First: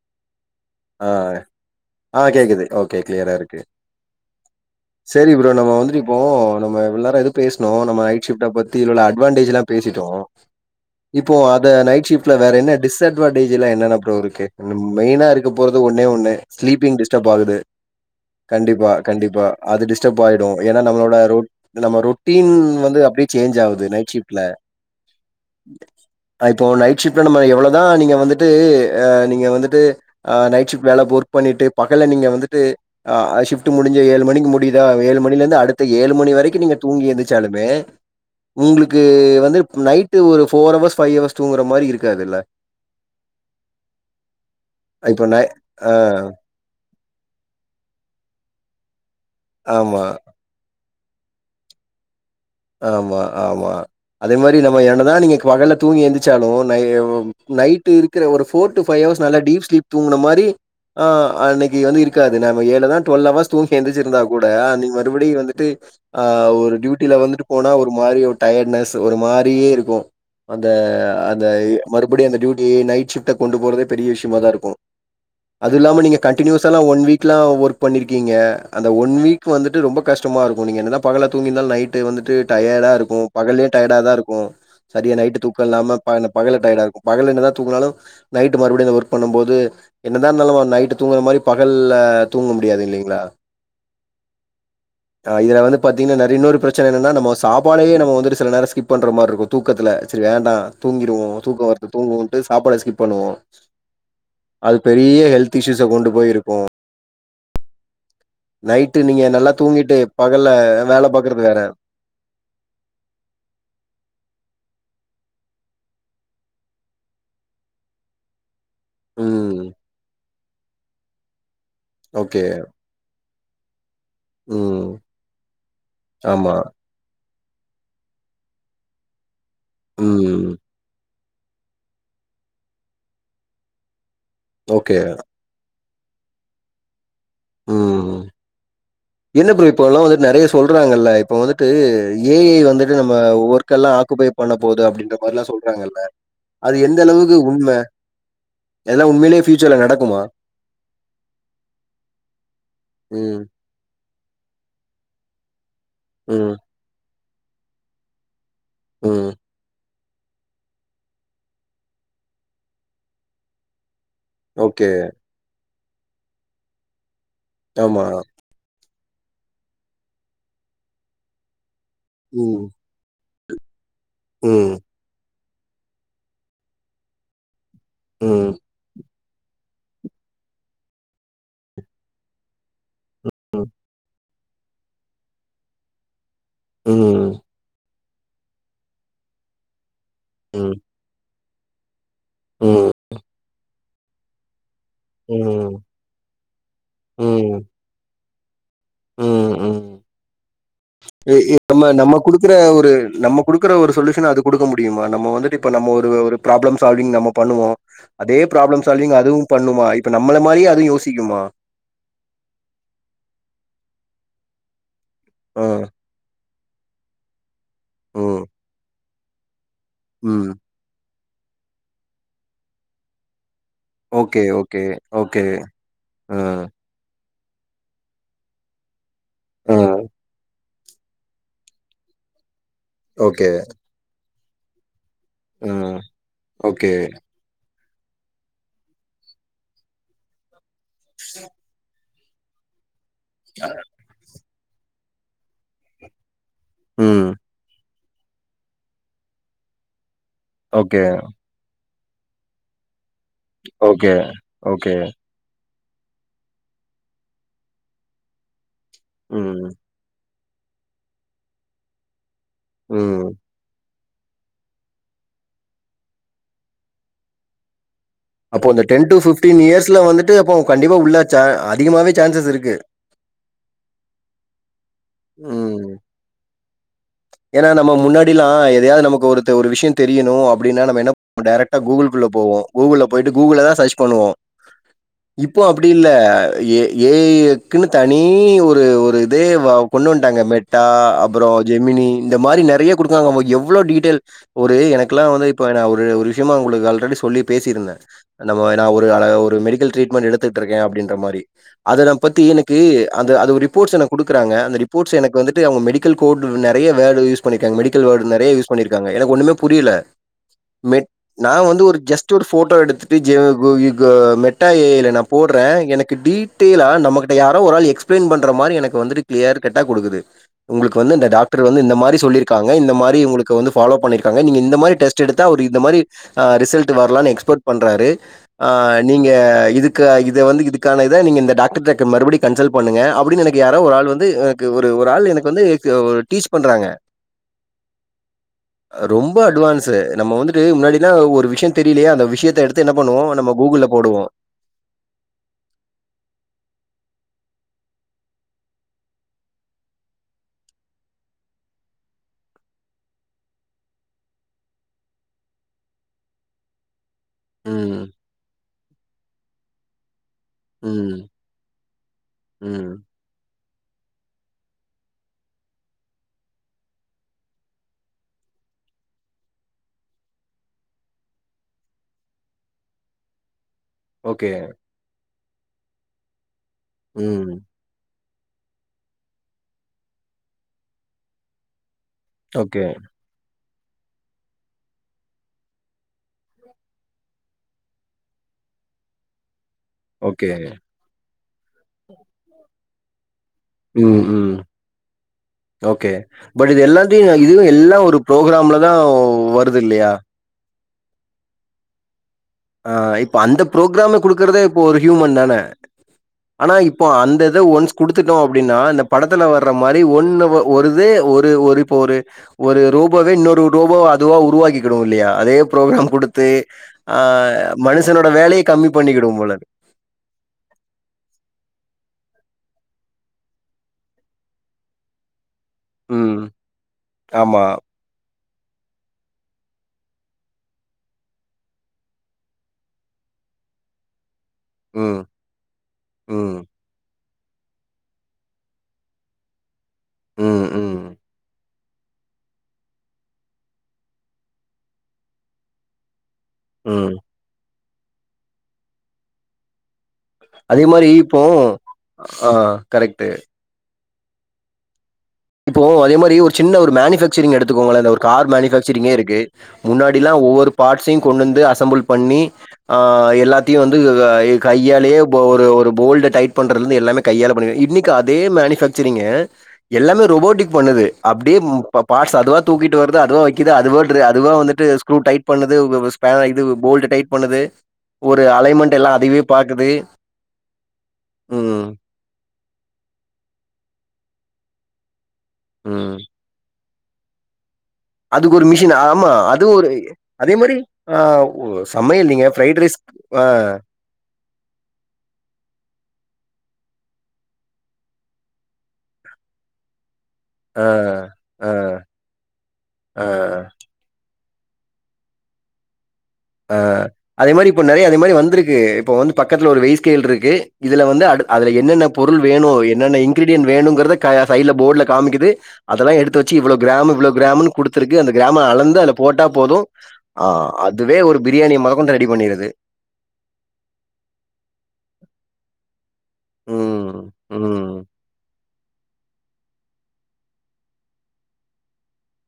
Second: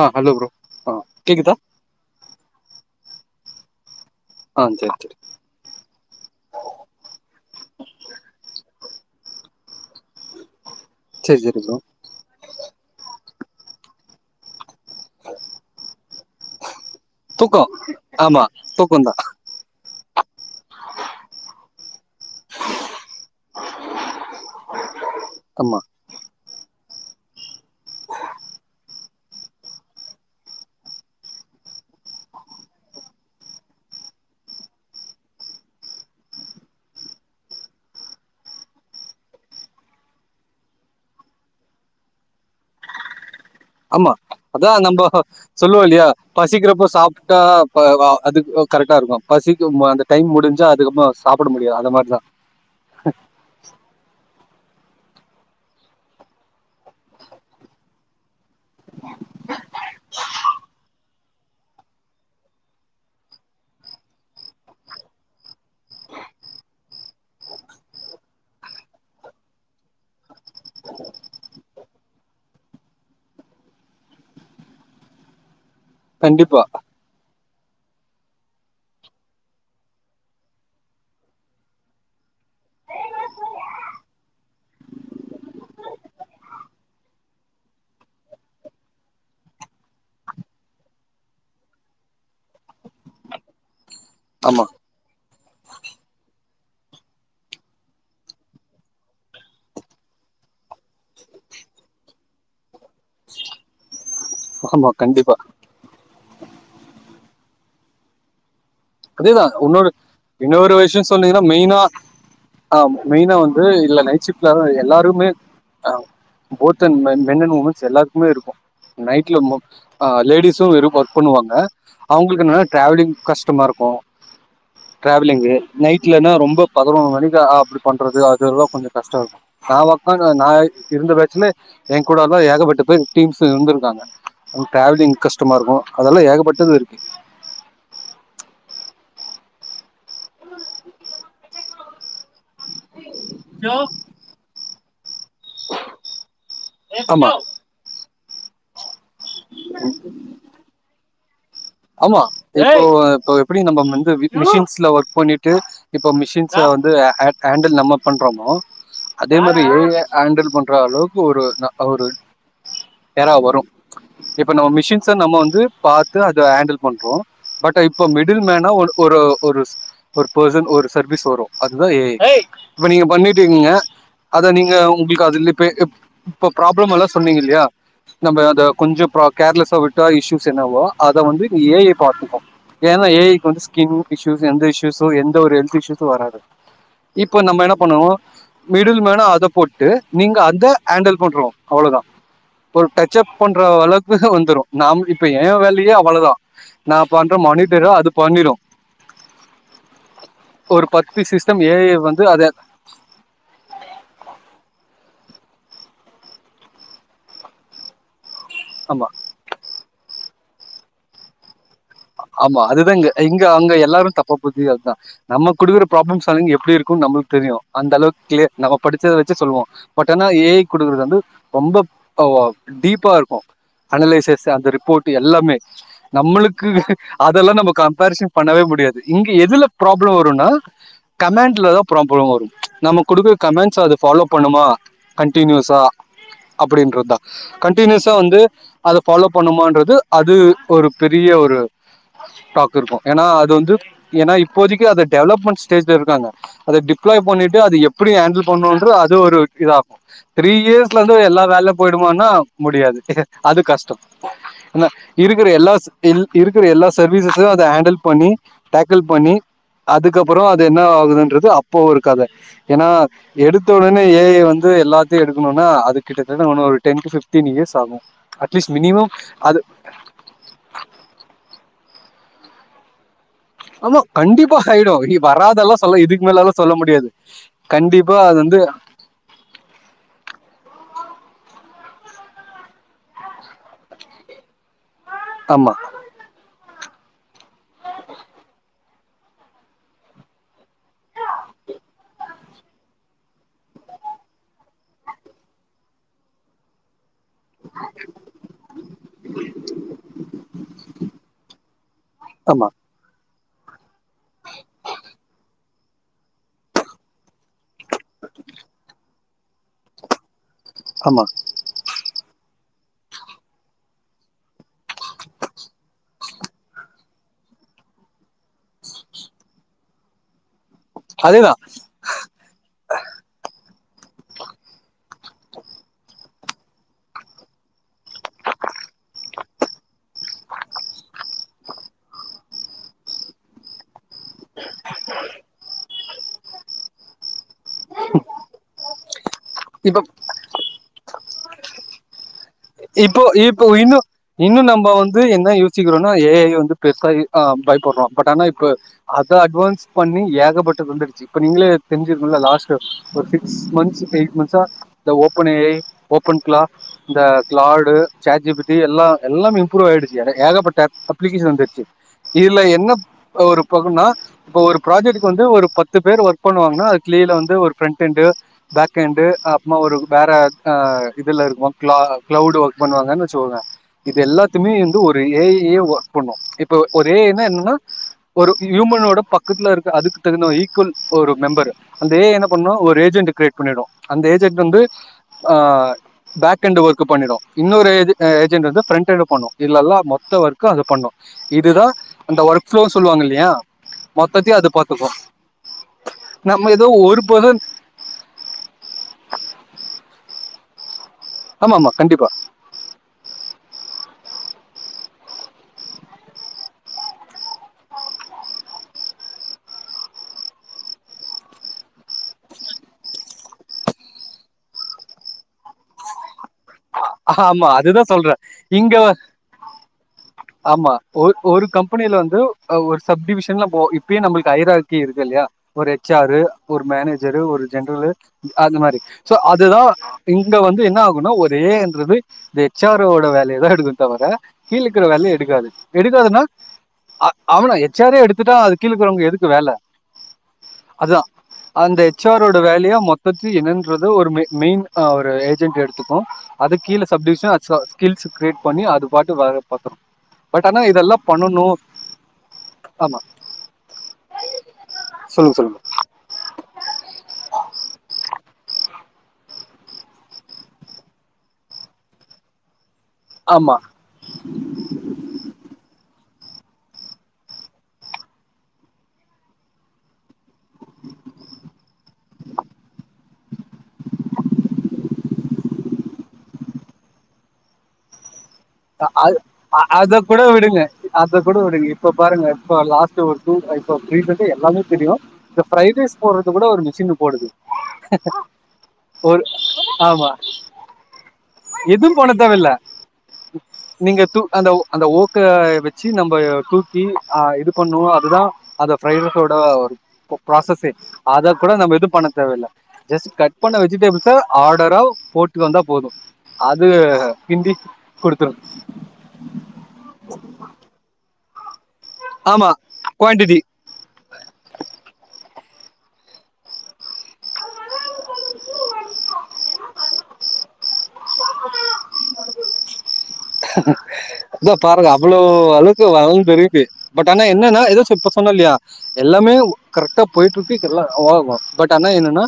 ஆ hello bro ஆ ஆ கேக்குது ஓகே கிளியரா இருக்கு ஆ சரி சரி சேரி ப்ரோ நம்ம வந்துட்டு இப்போ நம்ம இவ்ளோ நேரோ எதோ பேசுணோ நம்ம நைட் ஷிஃப்ட பத் தி இதுல உள்ள அட்வான்டேஜ் எல்லா பேசிட்டோ இப்போ சரி சரி அத ப்ரோ நைட் ஷிஃப்ட்ல வேற என்ன டிஸ்அட் வான்டேஜ் எல்லா என்னென்ன ப்ரோ இருக்கு மெய்னா இருக்க போறது ஒன்னே ஒன்னு ஸ்லீப்பிங் டி ஸ்டர்ப் ஆகுது தூக்கோ ஆமா கண்டிப்பா தூக்கந்தா கண்டிப்பா அது டி ஸ்டர்ப் ஆயிடு ஏனா நம்மளோட ரொ நம்ம ரொட்டின் வந்து அப்டியே சேஞ்ச் ஆவுது நைட் ஷிஃப்ட்ல ஆமா அ இப்போ நைட் ஷிப்ட்ல நம்ம எவ்ளவுதா நீங்க வந்துட்டு அ நீங்க வந்துட்டு ஆ நைட் ஷிஃப்ட் வேல ஒர்க் பண்ணிட்டு பகல்ல நீங்க வந்துட்டு ஆ ஷிஃப்ட் முடிஞ்சு ஏழு மணிக்கு முடிதா ஏழு மணிலந்து அடுத்த ஏழு மணி வரைக்கு நீங்க தூங்கி எந்திருச்சாலுமே உங்களுக்கு வந்து நைட்டு ஒரு ஃபோர் அவர்ஸ் ஃபைவ் அவர்ஸ் தூங்குற மாரி இருக்காதில்ல ஆமா அதா நம்போ இப்ப நை சொல்லுவோ ஆ இல்லையா பசிக்கிறப்ப சாப்ட்டா ப அ அதுக்கு கரெக்டா இருக்குமாம் பசிக்கும் ஆமா. அந்த டைம் முடிஞ்சா அதுக்கப்றமா சாப்பிட முடியாது அந்த மாரிதா ஆமா ஆமா அதே மாரி நம்ம என்னதா நீங்க பகல்ல தூங்கி எந்திரச்சாலு நை நைட்டு இருக்கிற ஒரு ஃபோர் டு ஃபைவ் அவர்ஸ் நல்லா டீப் ஸ்லீப் தூங்குன மாரி ஆ அன்னைக்கு வந்து இருக்காது நாம என்னதா டொவ்ல்வ் அவர்ஸ் தூங்கி எந்திருச்சிருந்தா கூட அன்னைக்கு மறுபடியு வந்துட்டு ஆ ஒரு டியூட்டில வந்துட்டு போனா ஒரு மாரி ஒரு டயர்ட்னஸ் ஒரு மாரியே இருக்கு அந்த அந்த மறுபடியு அந்த டியூட்டி நைட் ஷிஃப்ட்ட கொண்டு போறதே பெரிய விஷ்யமாதா இருக்கு அது இல்லாம நீங்க கண்டிப்பா கண்டியூஸ்ல்லா ஒன் வீக்கெல்லா ஒர்க் பண்ணிருக்கீங்க அந்த ஒன் வீக் வந்துட்டு ரொம்ப கஷ்டமா இருக்கு நீங்க என்ன பகல்ல தூங்கிருந்தாலு நைட்டு வந்துட்டு டயர்டா இருக்கு பகல்லயு டயர்டாதா இருக்கு சரியா நைட் தூக்கோ இல்லாம ப பகல்ல டயர்டா இருக்கு பகல்ல என்னதா தூங்குனாலு நைட் மறுபடியு அந்த ஒர்க் பண்ணும்போது என்னதா இருந்தாலு நைட்டு தூங்குற மாரி பகல்ல தூங்க முடியாது இல்லீங்ளா ஆமா இதுல வந்து பாத்தீங்கன்னா நெற இன்னொரு பிரச்சன என்னனா நம்மோ சாப்பாடயே நம்ம வந்துட்டு சில நேரோ ஸ்கிப் பண்ற மாரி இருக்கு தூக்கத்தில சரி வேண்டா தூங்கிடுவோ தூக்கோ வர்து தூங்குவோன்ட்டு சாப்பாட ஸ்கிப் பண்ணுவோ அது ஆமா பெரிய கண்டிப்பா ஹெல்த் இஷ்யூஷ்ஷ கொண்டு போயிருக்கு நைட்டு நீங்க அதேதா நல்லா உன்னொடு தூங்கிட்டு பகல்ல இன்னொரு விஷ்யோ வேல பாக்குறது சொன்னீங்கன்னா வேற. மெய்னா ஆ மெய்னா வந்து இல்ல நைட் ஷிஃப்ட்லதா எல்லாருமே அ both an men and womens எல்லாருக்குமே இருக்கு நைட்ல மொ ம். அ லேடிஸு வெறு ஒர்க் பண்ணுவாங்க ஓகே. அவுங்களுக்கு என்னனா டிராவலிங் கஷ் டமா இருக்கு ம். டிராவலிங்கு நைட்லனா ஆமா. ரொம்ப பதினோரு மணி தா அப்டி பண்றது அதெல்லா கொஞ்சோ கஷ்டோ இருக்கு நா ஒக்காந்த ம். நா இருந்த பே ச்ல என் கூடெல்லா ஏகப்பட்ட பேர் டீம்ஸ் இருந்திருக்காங்க ஓகே. டிராவலிங் கஷ்டமா இருக்கு அதெல்லா ஏகப்பட்டது இருக்கு ம் இல்ல ப்ரோ இப்போ எல்லா வந்துட்டு நெறயா சொல்றாங்கல்ல இப்ப வந்துட்டு ஏ ஐ வந்துட்டு நம்ம ஒர்க் எல்லா ஆக்குபை பண்ண போது அப்டின்ற மாரில்லா சொல்றாங்கல்ல அது எந்த ஆமா அளவுக்கு உண்ம எல்லா உண்மைலயே ஃபியூச்சர்ல நடக்குமா ஆமா இப்போ இப்ப ம். எப்டி நம்ம வந்து வீட்டு மெஷின்ஸ்ல ஒர்க் பண்ணிட்டு இப்போ ம். மிஷின்ஸ் வந்து ஹேண்டில் நம்ம பண்றோமோ ம். அதே மாரி ஹேண்டல் பண்ற அளவுக்கு ஒரு ஒரு எரா வரு இப்ப நம்ம ஓகே. மிஷின்ஸ்ஸ நம்ம வந்து பாத்து அத ஹேண்டல் பண்றோம் பட் ஆமா. இப்ப மிடில் மேனா ஒரு பெர்சன் ஒரு சர்வீஸ் வரும் ம். இப்ப நீங்க பண்ணிட்டிருக்கீங்க அத ம். நீங்க உங்களுக்கு அதுல இப்ப ப்ராப்ளம் எல்லா சொன்னீங்க இல்லியா நம்ம ம். அத கொஞ்ச ப்ராக் கேர்லெஸா விட்ட இஸ்ஸீஸ் என்னவோ அத வந்து ஏ ஐ பாத்துக்கு ஏன்னா ஏ ஐ வந்து ம். ஸ்கின் எந்த இஸ்யூஸு எந்த ஒரு ஹெல்த் இஸுசு வராது ம். இப்ப நம்ம என்ன பண்ணுவோம் மிடில் மேனா அத போட்டு நீங்க அத ம். ஹேண்டல் பண்றோ அவ்ளதா ஒரு ம். டச் அப் பண்ற அளவுக்கு வந்துரும் நாம் இப்ப என் ம். வேல யே அவ்ளதா நான் பண்ற ம். மானிடர அது பண்ணிரும் ம். ம். ஒரு பத் நம்ம நம்ம குடுக்குற ஒரு நம்ம குடுக்குற ஒரு சொல்யூஷன அது குடுக்க முடியுமா நம்ம வந்து இப்ப நம்ம ஒரு ப்ராப்ளம் சால்விங் நம்ம பண்ணுவோ அதே ப்ராப்ளம் ஆமா சால்விங் அதுவு பண்ணுமா இப்ப நம்ம நம்மள மாரியே அதும் யோசிக்குமா ஆமா அதுதா இங்க இங்க அங்க எல்லாரு தப்பா புரி [unintelligible] அதுதான் நம்ம அ, குடுக்குற ப்ராப்ளம் ஸால்விங் எப் எப்டி இருக்கும்னு நம்மளுக்கு தெரியு அந்த அளவுக்கு க்ளிய ம், நம்ம படிச்சதை வச்சு சொல்வோம் பட் ஆனா ஏ ம். ஐ குடுக்குறது வந்து ரொம்ப டீப்பா இருக்கும் ஓகே, அனலெசிஸ் அந்த ஓகே, ரிப்போர்ட் ஓகே. எல்லாமே அ, நம்மளுக்கு அதெல்லா நம்ம கம்பரிசன் பண்ணவே முடியாது இங்க எதுல அ, ப்ராப்ள வரும்னா கமாண்ட்லதான் ப்ராப்ளம் வரும் நம்ம குடுக்கற ஓகே, கமாண்ட்ஸ் அது ஃபாலோ பண்ணுமா கன்டினியூஸா ம், ஓகே, அப்படின்றது தான் கன்ட் டினியூஸா வந்து அத பாலோ பண்ணுமான்றது அது ஒரு பெரிய ஒரு டாக் இருக்கும் ஏன்னா அது வந்து ஏன்னா இப்போதைக்கு அது டெவலப்மெண்ட் ஸ்டேஜ்ல இருக்காங்க அத டிப்ளாய் ம், பண்ணிட்டு அது எப்டி ஹேண்டில் பண்ணும்ன்ற அது ஒரு இதா த்ரீ இயர்ஸ்ல ஓகே, வந்து எல்லா வேல போயிடுமானா முடியாது அது கஷ்டம் ஓகே, என்ன ஓகே, இருக்கிற எல்லாஸ் இன் இருக்குற எல்லா சர்வீசஸ்ஸையும் அத ஹேண்டில் பண்ணி டாக்கில் பண்ணி ம், அதுக்கப் புறோ அது என்ன ஆகுதுன்றது அப்ப ஒரு கத ஏன்னா ம். எடுத்தோன்னே ஏ ஐ வந்து எல்லாத்தையு எடுக்கணும்னா அது கிட்டத்தட்ட இன்ன ஒரு டென் டு ஃபிப்டீன் இயர்ஸ் ஆகும் அப்போ அட்லீஸ்ட் அந்த டென் மினிமம் டு அது ஃபிப்டீன் இயர்ஸ்ல வந்துட்டு அப்போ கண்டிப்பா உள்ள அதிகமாவே சான்சஸ் இருக்கு ஆமா கண்டிப்பா ஆய்டும் வராதெல்லாம் ம். சொல்ல இதுக்கு மேல எல்லா சொல்ல மு ஏன்னா நம்ம முன்னாடில்லா எதையாவது நமக்கு ஒருத்த ஒரு விஷயம் தெரியணும் அப்டின்னா நம்ம என்னப் நம்ம டைரெக்டா கூகுள்ள போவோம் கூகுள்ள போயிட்டு கூகுள்ள தா சர்ச் பண்ணுவோ இப்போ ஆமா அப்டி இல்ல ஏ ஏ ஐ க்குன்னு தனி ஒரு ஒரு இதே கொண்டு வந்டாங்க மெட்டா அப்றம் ஜெமினி இந்த மாரி நெறைய கொடுக்குவாங்க எவ்ளோ டீடெய்ல் ஒரு எனக்குலா வந்து இப்ப வந்து நா ஒரு விஷயமா உங்களுக்கு ஆல்ரடி சொல்லி பேசிருந்தேன் நம்ம நாவொரு நா ஒரு மெடிக்கல் ட்ரீட்மெண்ட் எடுத்துட்டு இருக்கே அப்டின்ற மாரி அத நாப் பத்தி ஆமா எனக்கு அந்த அது ரிப்போட்ஸ் எனக்கு குடுக்குறாங்க அந்த ரிப்போர்ட்ஸ் எனக்கு வந்துட்டு அவங்க மெடிக்கல் கோடு நெறைய வேர்ட் யூஸ் பண்ணிக்காங்க மெடிக் கல் வேர்டு நெறைய யூஸ் பண்ணியிருக்காங்க எனக்கு ஒண்ணுமே புரியல மெட் ஆமா நா வந்து ஒரு ஜஸ்ட் ஒரு ஃபோட்டோ எடுத்துட்டு ஜி [unintelligible] மெட்டா ஏ ஐ ல நான் போடுறேன் எனக்கு டீட் டெய்லா நம்மகிட்ட யாரோ ஒரு ஆள் எக்ஸ்பிளைன் பண்ற மாரி எனக்கு வந்துட்டு கிளியர் கட்டா குடுக்குது உங்களுக் கு வந்து இந்த அதேதா டாக்டர் வந்து இந்த மாரி சொல்லிருக்காங்க இந்த மாரி உங்களுக்கு வந்து ஃபாலோ பண்ணிருக்காங்க நீங்க இந்த மாரி டெஸ்ட் டெஸ்ட் எடுத்தா அவர் இந்த மாரி அ ரிசல்ட் வரலாம்னு எக்ஸ்போர்ட் பண்றாரு நீங்க இதுக்கு இது வந்து இதுக்கான இத நீங்க இந்த டாக்டர்ட்ட மறுபடி கன்சல்ட் பண்ணுங்க அப்டின்னு எனக்கு யாரோ ஒராள் வந்து எனக்கு ஒரு ஒரு ஆள் எனக்கு வந்து டீச் பண்றாங்க ரொம்ப அட்வான்சு இப்ப நம்ம வந்துட்டு முன்னாடினா ஒரு விஷய தெரியலையே அந்த விஷயத் இப்போ இப்போ இன்னும் இன்னும் நம்ம வந்து என்ன யோசிக்கிறோம்னா ஏஐ வந்து பெருசா ஆ பயப்படுறோம் பட் ஆனா இப்ப அத அட்வான்ஸ் பண்ணி ஏகப்பட்டது வந்துடுச்சு இப்ப நீங்களே தெரிஞ்சிருக் லாஸ்ட் ஒரு சிக்ஸ் மந்த்ஸ் எயிட் மந்த்ஸ் இந்த ஓபன் ஏ ஐ ஓபன்க்லா இந்த கிளார்டு ம், சாட்ஜிபிடி எல்லா எல்லாமே இம்ப்ரூவ் ஆயிடுச்சு என ஏகப்பட்ட ம், அப்ளிகேஷன் வந்துருச்சு இதுல ம். என்ன ஒரு பகுனா இப்ப ஒரு பிராஜெக்ட்டுக்கு வந்து ஒரு பத்து பேர் ஒர்க் பண்ணுவாங்கன்னா அது கிளீல வந்து ஒரு ப்ரெண்ட்டெண்டு பேக்கெண்ட்டு அப்புமா ஒர் ஒரு வேற ஆஹ் இதுல இருக்கு கிளவுடு ஒர்க் பண்ணுவாங்கன்னு வச்சுக்கோங்க இது ஓகே. எல்லாத்துமே வந்து ஒரு ஏ ஐ யே ஒர்க் பண்ணும் இப்ப ஒரு ஏ ஐனா ம். என்னன்னா ஒரு ஹியூமனோட பக்கத்துலருக்க அதுக்கு தகுந்த ஈக்குவல் ஒரு மெம்பரூ அந்த ஏ ஐ என்ன பண்ணும் ஓகே, ஒரு ஏஜெண்ட் கிரேட் பண்ணிடும் அந்த ஏஜென்ட் வந்து பேக் எண்ட் ஒர்க் பண்ணிடும் இன்னொரு இது ஏஜென்ட்டு வந்து ப்ரெண்டட் பண்ணும் இதுலல்லா மொத்த ஓகே. ஒர்க்கு அது பண்ணு இதுதான் அந்த ஒர்க்ப்ளோ சொல்லுவாங்க இல்லையா ம், ம். மொத்தத்தையு அது பாத்துக்கு ஓகே பட் நம்ம இது ஏதோ ஒரு எல்லாத்தையும் பர்சன் வந்து எல்லா ஒரு பு்ரோக்ராம்ல தான் வருது இல்லையா ஆமா ஆமா கண்டிப்பா ஆ இப்ப அந்த ப்ரோக்ராம குடுக்குக்கறதே இப்போ ஒரு ஹியூமன் தானே ஆனா இப்போ அந்த இத ஒன்ஸ் குடுத்துட்டோம் அப்டின்னா இந்த படத்துல வர்ற மாரி ஒன்னு ஒருதே ஒரு ஒரு இப்ப ஒரு ஒரு ரோபோவே இன்னொரு ரோபோவ அதுவா உருவாக்கிக்கிடும் இல்லையா அதே புரோக்ராம் குடு குடுத்து ஆ ஆஹ் ஆமா அதுதான் மனுஷனோட சொல்றேன் வேலைய கம்மி இங்க பண்ணிக்கிடும் போல இருக்கு. ஆமா ஒரு ஒரு கம்பெ கம்பெனில வந்து ஒரு சப் டிவிஷன்லா போ இப்பயே நம்மளுக்கு ஐ ஆக்கி இருக்கு இல்லையா ஒரு எச் ஆரு ம். ஒரு மேனேஜரு ஆமா. ஒரு ஜென்ரலு அதுமாரி சோ அதுதான் இங்க வந்து என்ன ஆகும்னா ஒரே என்னது எச் ஆரோட வேலய தான் எடுத்து த வர கீழ இருக்குற ம். வெள்ளய எடுக்காது எடுக்காதுன்னா ம். அஹ் ஆவன எச் ஆரே எடுத்துட்டா அது கீழக்குறவங்க எதுக்கு வேல ம். ம். அதுதான் அந்த எச் ஆரோட வேலையா மொத்தத்து என்னன்றது ஒரு மெயின் ஒரு ஏஜென்ட் எடுத்துக்கும் அதுக்கு கீழ ம். சப்டிவிஷன் [inaudible] ஸ்கில்ஸ் க்ரியேட் பண்ணி அது பாட்டு வ பாத்துோம் பட் ஆனா அதே மாரி இதெல்லாம் இப்போ பண்ணணும் ஆ கரெக்ட். ஆமா சொல்லுங்க சொல்லுங்க இப்போ அதே மாதிரி ஒரு சின்ன ஒரு மேனுபேக்சரிங் எடுத்துக்கோங்கள அ இந்த ஒரு கார் மாரி [inaudible] இருக்கு முன்னாடில்லாம் ஒவ்வொரு பார்ட்ஸ்ஸையும் கொண்டு வந்து அசம்பிள் பண்ணி ஆஹ் ஆமா எல்லாத்தையும் வந்து என் கையாலேயே ஒரு ஒரு போல்டு டைட் பண்றதுல இருந்து எல்லாமே கையால பண்ணுவேன் இன்னைக்கு அதே மேனுபக்சரிங் எல்லாமே ரோபோட்டிக் பண்ணுது அப்படியே பார்ட்ஸ் அதுவா தூக்கிட்டு வருது அதுவா வைக்குது அது அதுவா வந்துட்டு க்ரு டைப் பண்ணுது ஸ்பே இது போல்ட் டைப் பண்ணுது ஒரு அலைன்மென்ட் எல்லாம் அத அதுவே பாக்குது. அத குட விடுங்க அத குட ம், விடுங்க இப்ப பாருங்க இப்போ லாஸ்ட்டு ஒரு டூ இப்போ ரீசண்டா எல்லாமே தெரியு இந்த ஃப்ரை ம். ரைஸ் போட்றது குட ஒரு மிஷினு போடுது அதுக்கொரு மிஷின் ஆமா அது ஒரு ஆமா அதே மாரி ஓ எதுவும் சமையல் பண்ண இல்லிங்க தேவையில்ல ஃப்ரைட் ரைஸ் ஆ நீங்க டூ அந்த அந்த ஊக்க வச்சி நம்ப தூக்கி அ இது பண்ணுவோ அதுதா அத ப்ரைட் ரைஸோட ஒரு ஆ ப்ராசஸே அத ஆ கூட நம்ப இது பண்ண தேவயில்ல ஆ ஜெஸ்ட் கட் பண்ண வெஜிடபிள்ஸ ஆடரா போட்டு வந்தா போது ஆ அது அதே மாரி கிண்டி இப்ப நெறையா அதே மாரி குடுத்துரு வந்திருக்கு இப்ப வந்து பக்கத்துல ஒரு வெய்ஸ் கேள் இருக்கு இதுல வந்து அடு அதுல என்னென்ன பொருள் வேனு ஆமா என்னென்ன குவான்டிட்டி இன்கிரீடியன் வேணுங்கறத க சைட்ல போர்ட்ல காம்மிக்குது அதெல்லா எடுத்து வச்சி இவ்ளோ கிராமு இவ்ளோ கிராம்ன்னு குடுத்திருக்கு அந்த கிராம்ம அளந்து அதுல போட்டா போது அ இதுவே ஒரு பிரியாணி மொதக்கொண்டு ரெடி பண்ணிறது தோ பாருங்க அவ்வளோ அலு வரவு தெரியுது ம் பட் ஆனா என்னன்னா ம் ஏதோ இப்ப சொன்ன இல்லையா எல்லாமே கர்ட்டா பொயிட்டு இருக்கு பட் ஆனா என்னன்னா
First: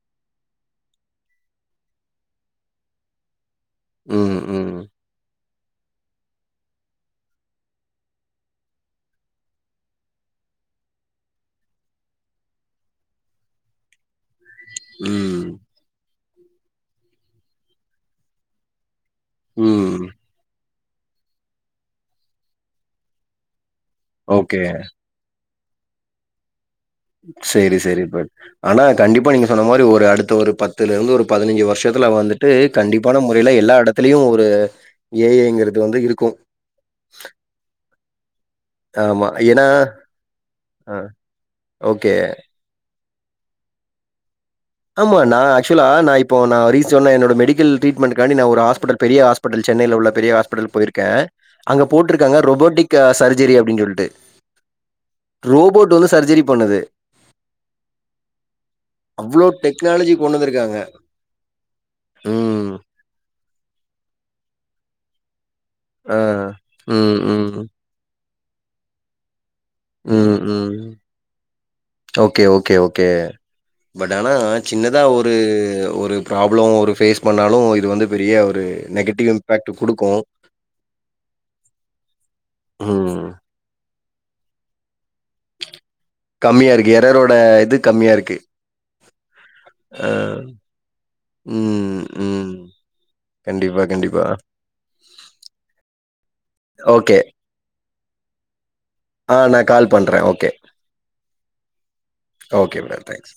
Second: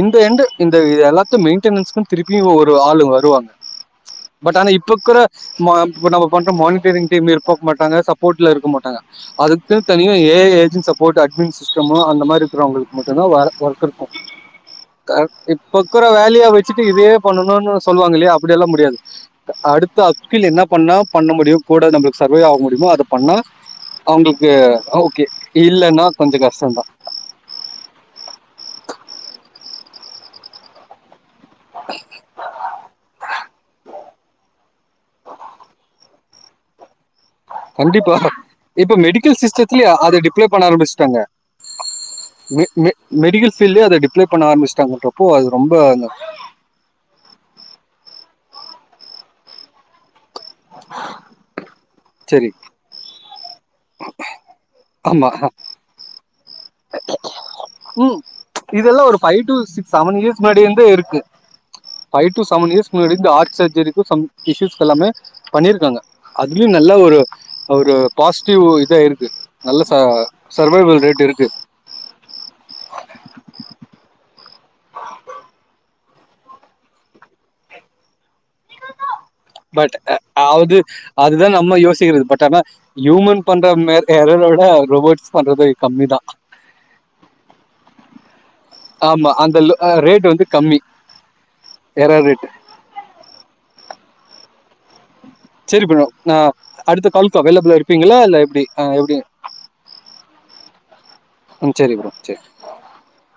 இந்த எண்டு் இந்த எலக்கு மெயின்டெனஸ்க்கு திருப்பியு ஒரு ஆளு வருவாங்க ம் பட் ஆனா ம் இப்ப கூட மா இப்ப நம்ப பண்ற மானிட்டெய்ரிங் டீம் [unintelligible] மாட்டாங்க சப்போர்ட்ல இருக்க மாட்டாங்க அதுக்குன்னு தனியா A A I agent support admin சிஸ்டமோ அந்த மாரி இருக்குறவங்களுக்கு மட்டுந்தா வேல ஒர்க இருக்கு கா ம் இப்பக்கூட வேலையா வெச்சிட்டு இதையே பண்ணணுன்னு சொல்லுவாங்க இல்லையா அப்டியெல்லா முடியாது ம் இல்ல என்னா பண்ணா பண்ண முடியு கூட நம்ளுக்கு சர்வே ஆக முடியுமா அத பண்ணா அவுங்ளுக்கு ஓகே ஓகே இல்லன்னா கொஞ்சோ கஷ்டோதா சேரி சேரி பட் ஆனா கண்டிப்பா நீங்க சொன்ன மாரி ஒரு அடுத்த ஒரு பத்துல இருந்து ஒரு பதினைஞ்சு வருஷத்துல வந்துட்டு கண்டிப்பான முறையில எல்லா எடத்துலயு ஒரு ஏஐங்கிறது வந்து இருக்கு கண்டிப்பா இப்ப மெடிக்கல் சிஸ்டத்துலயே அத டிப்ளே பண்ண அ ஆரம்பிச்சுட்டாங்க ஓகே. மே மே மெடிக்கல் பீல்லே அது டிப்ளோ ஆமா நா ஆக்சுவலா நா இப்போ நா ரீசன்னா என்னோட மெடிக்கல் ட்ரீட்மென்ட்க் காண்டி நா ஒரு ஹாஸ்பிடல் பெரிய ஹாஸ்பட்டல் சென்னைல உள்ள பெரிய ஹாஸ்பிட்டல் பொயிருக்கோ அங்க போட்டிருக்காங்க சரி ரோபோட்டிக் சர்ஜரி அப்டின்னு சொல்லிட்டு ஆமா ரோபோட் வந்து சர்ஜரி பண்ணது ம் இதெல்லா ஒரு five to six technology seven கொண்டு இயர்ஸ் முன்னாடிய வந்திருக்காங்க. இருந்தே இருக்கு பைவ் டு ம். செவன் இயர்ஸ் முன்னாடி ஹார்ட் சர்ஜரிக்கு சம் இஸ்யூஸ் எல்லாமே பண்ணிருக்காங்க ஆ. அதுலயும் நல்ல ஒரு ம், ம். ஒரு பாசிட்டிவ் இதா இருக்கு நல்ல ச ம், ம். சர்வைவல் ரேட் இருக்கு கே பட் ஆனா சின்னதா ஒரு ஒரு ப்ராப்ளம் ஒரு பேஸ் பண்ணாலு இது வந்து பெரிய ஒரு நெகட்டிவ் இம்பேக்ட் பட் குடுக்கும். அது அதுதான் நம்ம யோசிக்கிறது பட் ஆனா ம். ஹியூமன் பண்ற எறனோட ரோபோட்ஸ் பண்றது கம்மி தான் கம்மியா இருக்கு எரரோட இது கம்மியா இருக்கு ஆமா அந்த அ. ரேட் வந்து கம்மி ம், எரரு ம். கண்டிப்பா கண்டிப்பா சரி ப்ரோ ஆ அடுத்த ஓகே. காலுக்கு அவைலபிளா இருப்பீங்களா இல்ல எப்டி ஆ எப்டி ஆ நான் கால் பண்றேன். ஓகே. ம் சரி ப்ரோ சரி ஓகே மேம் தேங்க்ஸ்